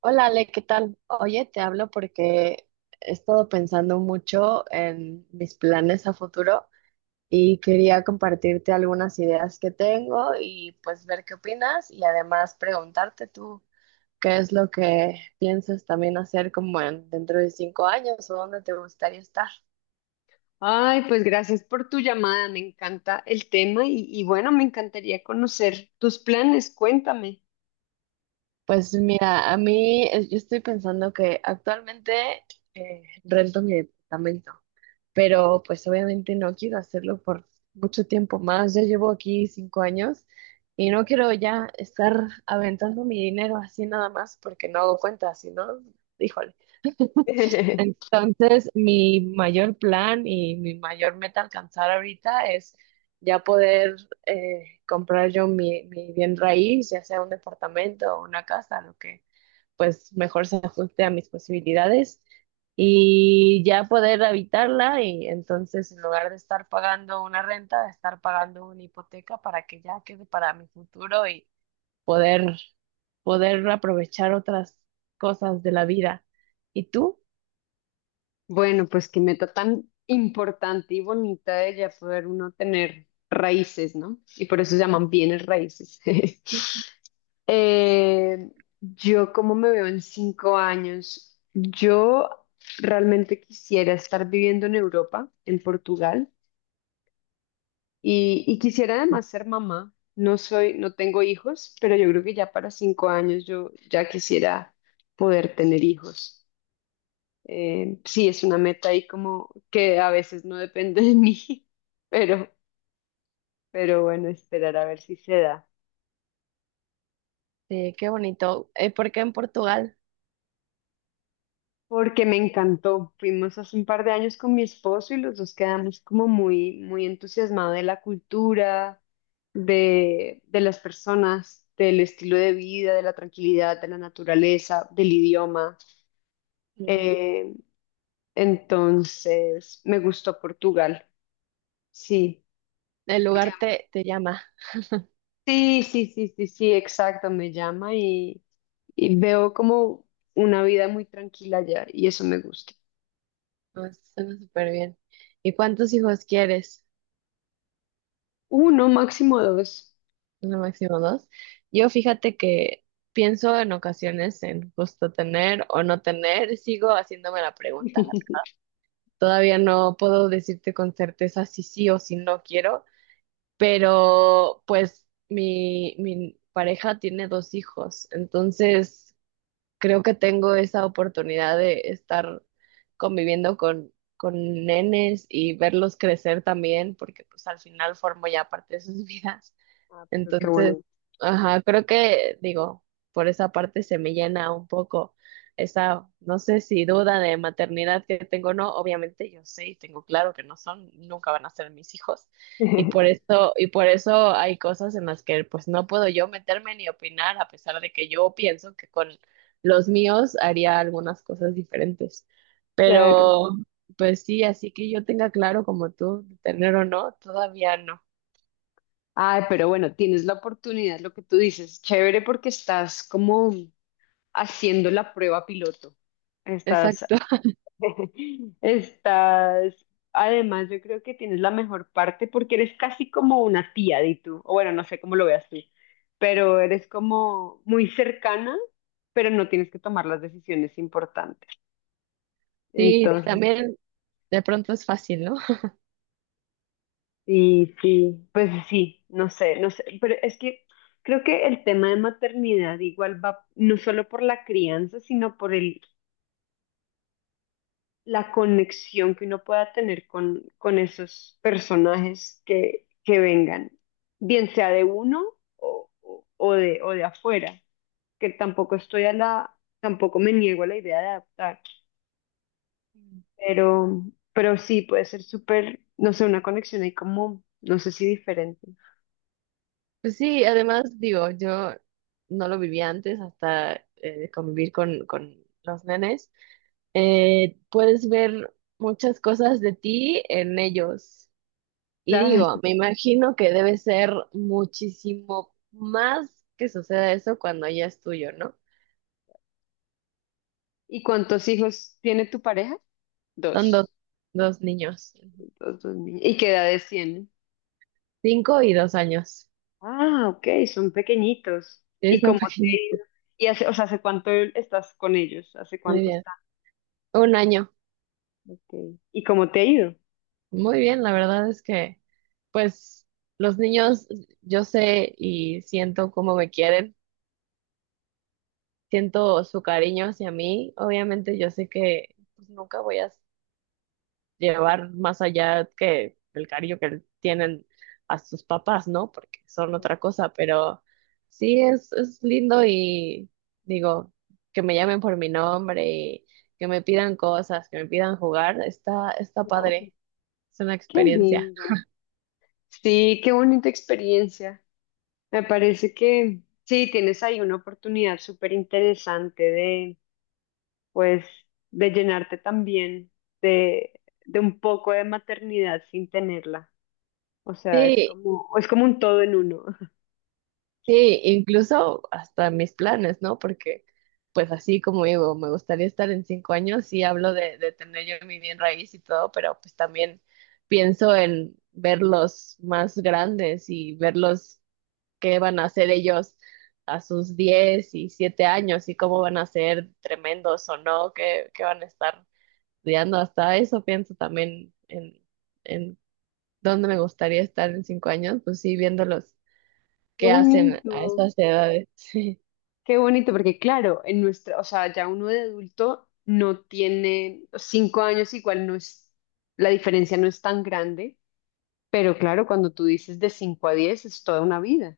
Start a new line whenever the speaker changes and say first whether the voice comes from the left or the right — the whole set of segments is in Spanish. right: Hola Ale, ¿qué tal? Oye, te hablo porque he estado pensando mucho en mis planes a futuro y quería compartirte algunas ideas que tengo y pues ver qué opinas y además preguntarte tú qué es lo que piensas también hacer como dentro de 5 años o dónde te gustaría estar.
left: Ay, pues gracias por tu llamada, me encanta el tema y bueno, me encantaría conocer tus planes, cuéntame.
right: Pues mira, a mí yo estoy pensando que actualmente rento mi departamento. Pero pues obviamente no quiero hacerlo por mucho tiempo más. Ya llevo aquí 5 años y no quiero ya estar aventando mi dinero así nada más porque no hago cuentas, sino, híjole. Entonces, mi mayor plan y mi mayor meta a alcanzar ahorita es ya poder comprar yo mi bien raíz, ya sea un departamento o una casa, lo que pues mejor se ajuste a mis posibilidades y ya poder habitarla y entonces en lugar de estar pagando una renta, de estar pagando una hipoteca para que ya quede para mi futuro y poder aprovechar otras cosas de la vida. ¿Y tú?
left: Bueno, pues qué meta tan importante y bonita de ya poder uno tener raíces, ¿no? Y por eso se llaman bienes raíces. Eh, yo, ¿cómo me veo en 5 años? Yo realmente quisiera estar viviendo en Europa, en Portugal. Y quisiera además ser mamá. No soy, no tengo hijos, pero yo creo que ya para 5 años yo ya quisiera poder tener hijos. Sí, es una meta ahí como que a veces no depende de mí, pero, pero bueno, esperar a ver si se da.
right: Qué bonito. ¿Por qué en Portugal?
left: Porque me encantó. Fuimos hace un par de años con mi esposo y los dos quedamos como muy, muy entusiasmados de la cultura, de las personas, del estilo de vida, de la tranquilidad, de la naturaleza, del idioma.
right: Mm,
left: Eh, entonces, me gustó Portugal. Sí.
right: El lugar te llama.
left: Sí, sí, sí, sí, sí, exacto. Me llama y veo como una vida muy tranquila allá y eso me gusta.
right: No, suena súper bien. ¿Y cuántos hijos quieres?
left: Uno, máximo dos.
right: No, máximo dos. Yo fíjate que pienso en ocasiones en justo tener o no tener, sigo haciéndome la pregunta. La Todavía no puedo decirte con certeza si sí o si no quiero, pero pues mi pareja tiene dos hijos, entonces creo que tengo esa oportunidad de estar conviviendo con nenes y verlos crecer también, porque pues al final formo ya parte de sus vidas.
left: Ah, pero qué
right: Entonces,
left: bueno.
right: ajá, creo que, digo, por esa parte se me llena un poco esa, no sé si duda de maternidad que tengo o no, obviamente yo sé y tengo claro que no son, nunca van a ser mis hijos, y por eso hay cosas en las que pues no puedo yo meterme ni opinar, a pesar de que yo pienso que con los míos haría algunas cosas diferentes.
left: Claro.
right: Pero, pues sí, así que yo tenga claro como tú, tener o no, todavía no.
left: Ay, pero bueno, tienes la oportunidad, lo que tú dices, chévere porque estás como haciendo la prueba piloto. Estás,
right: Exacto.
left: estás, además yo creo que tienes la mejor parte porque eres casi como una tía de tú, o bueno, no sé cómo lo veas tú, pero eres como muy cercana, pero no tienes que tomar las decisiones importantes.
right: Sí,
left: Entonces,
right: también de pronto es fácil, ¿no?
left: y sí, pues sí, no sé, no sé, pero es que creo que el tema de maternidad igual va no solo por la crianza, sino por el, la conexión que uno pueda tener con esos personajes que vengan, bien sea de uno o de afuera, que tampoco estoy a la, tampoco me niego a la idea de adaptar,
right: Mm.
left: pero, pero sí puede ser súper, no sé, una conexión ahí como, no sé si diferente.
right: Pues sí, además digo, yo no lo viví antes hasta convivir con los nenes. Puedes ver muchas cosas de ti en ellos. Y digo, me imagino que debe ser muchísimo más que suceda eso cuando ya es tuyo, ¿no?
left: ¿Y cuántos hijos tiene tu pareja?
right: Son dos,
left: Dos.
right: dos niños,
left: Dos, dos niños. ¿Y qué edades tienen?
right: 5 y 2 años.
left: Ah, ok, son pequeñitos.
right: Es
left: ¿Y
right: tan
left: cómo te
right: pequeño,
left: ha ido? ¿Y hace, o sea, hace cuánto estás con ellos? ¿Hace
right: muy
left: cuánto
right: bien.
left: están?
right: Un año.
left: Ok. ¿Y cómo te ha ido?
right: Muy bien, la verdad es que, pues, los niños, yo sé y siento cómo me quieren, siento su cariño hacia mí. Obviamente, yo sé que pues, nunca voy a llevar más allá que el cariño que tienen a sus papás, ¿no? Porque son otra cosa, pero sí es lindo y digo, que me llamen por mi nombre y que me pidan cosas, que me pidan jugar, está, está
left: Oh,
right: padre, es una
left: qué
right: experiencia.
left: lindo. Sí, qué bonita experiencia. Me parece que sí, tienes ahí una oportunidad súper interesante de, pues, de llenarte también de, de un poco de maternidad sin tenerla. O sea, es
right: Sí,
left: como, es como un todo en uno.
right: sí, incluso hasta mis planes, ¿no? Porque, pues así como digo, me gustaría estar en 5 años, sí hablo de tener yo mi bien raíz y todo, pero pues también pienso en verlos más grandes y verlos qué van a hacer ellos a sus 17 años y cómo van a ser tremendos o no, qué, qué van a estar estudiando. Hasta eso pienso también en dónde me gustaría estar en cinco años, pues sí, viéndolos
left: Qué
right: que hacen
left: bonito,
right: a esas edades. Sí,
left: qué bonito, porque claro, en nuestra, o sea, ya uno de adulto no tiene 5 años, igual no es, la diferencia no es tan grande, pero claro, cuando tú dices de 5 a 10 es toda una vida.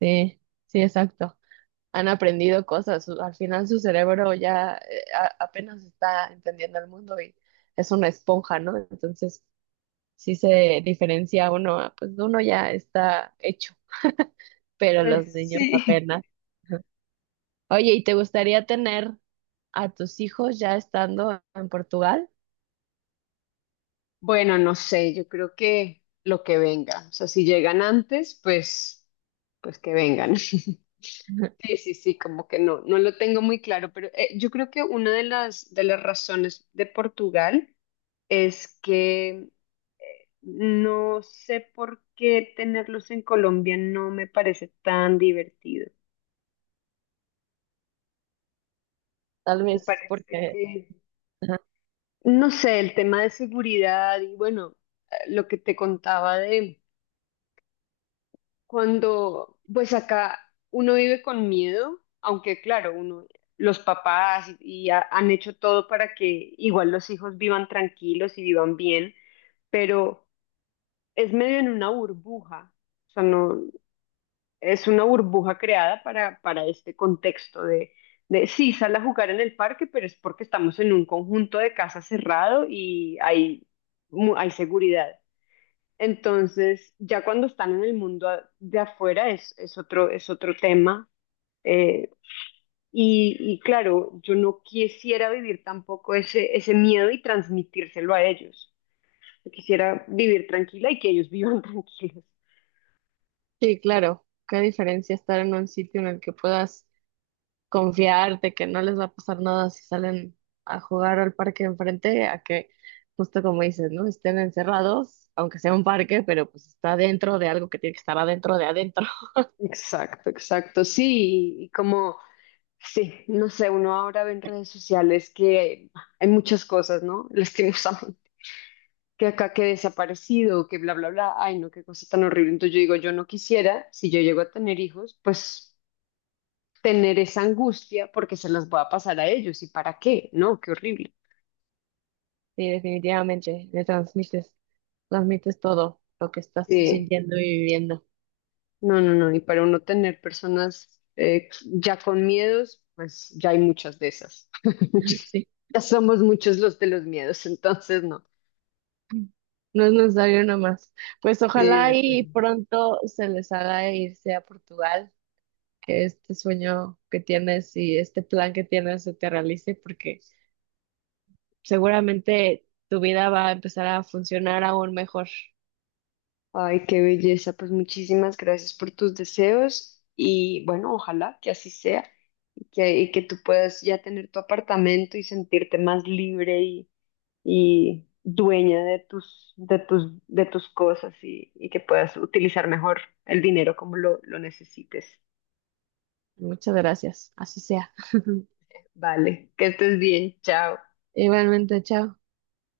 right: sí, sí, exacto. Han aprendido cosas. Al final su cerebro ya apenas está entendiendo el mundo y es una esponja, ¿no? Entonces, sí se diferencia uno, pues uno ya está hecho, pero
left: Pues
right: los niños
left: sí.
right: apenas. Oye, ¿y te gustaría tener a tus hijos ya estando en Portugal?
left: Bueno, no sé, yo creo que lo que venga, o sea, si llegan antes, pues, pues que vengan. Sí, sí, sí, como que no, no lo tengo muy claro, pero yo creo que una de las razones de Portugal es que no sé por qué tenerlos en Colombia no me parece tan divertido.
right: Tal
left: Me
right: vez
left: parece
right: porque.
left: que,
right: Ajá.
left: no sé, el tema de seguridad y bueno, lo que te contaba de cuando, pues acá uno vive con miedo, aunque claro, uno, los papás y han hecho todo para que igual los hijos vivan tranquilos y vivan bien, pero es medio en una burbuja. O sea, no, es una burbuja creada para este contexto de sí, sal a jugar en el parque, pero es porque estamos en un conjunto de casas cerrado y hay, hay seguridad. Entonces, ya cuando están en el mundo de afuera es otro tema. eh, y claro, yo no quisiera vivir tampoco ese miedo y transmitírselo a ellos. Yo quisiera vivir tranquila y que ellos vivan tranquilos.
right: Sí, claro. Qué diferencia estar en un sitio en el que puedas confiarte que no les va a pasar nada si salen a jugar al parque enfrente, a que, justo como dices, ¿no? Estén encerrados, aunque sea un parque, pero pues está dentro de algo que tiene que estar adentro de adentro.
left: Exacto, exacto, sí, y como sí, no sé, uno ahora ve en redes sociales que hay muchas cosas, ¿no? Lastimosamente, que acá que desaparecido, que bla, bla, bla. Ay, no, qué cosa tan horrible. Entonces yo digo, yo no quisiera, si yo llego a tener hijos, pues tener esa angustia porque se las voy a pasar a ellos. ¿Y para qué? No, qué horrible.
right: Sí, definitivamente, le transmites, todo lo que estás tú
left: Sí,
right: sintiendo y viviendo.
left: no, no, no. Y para uno tener personas ya con miedos, pues ya hay muchas de esas.
right: Sí.
left: Ya somos muchos los de los miedos, entonces no.
right: No es necesario nomás. Pues
left: Sí, de
right: ojalá y
left: acuerdo.
right: pronto se les haga irse a Portugal, que este sueño que tienes y este plan que tienes se te realice, porque seguramente tu vida va a empezar a funcionar aún mejor.
left: Ay, qué belleza. Pues muchísimas gracias por tus deseos y bueno, ojalá que así sea y que tú puedas ya tener tu apartamento y sentirte más libre y dueña de tus, cosas y que puedas utilizar mejor el dinero como lo necesites.
right: Muchas gracias. Así sea.
left: Vale, que estés bien. Chao.
right: Igualmente, chao.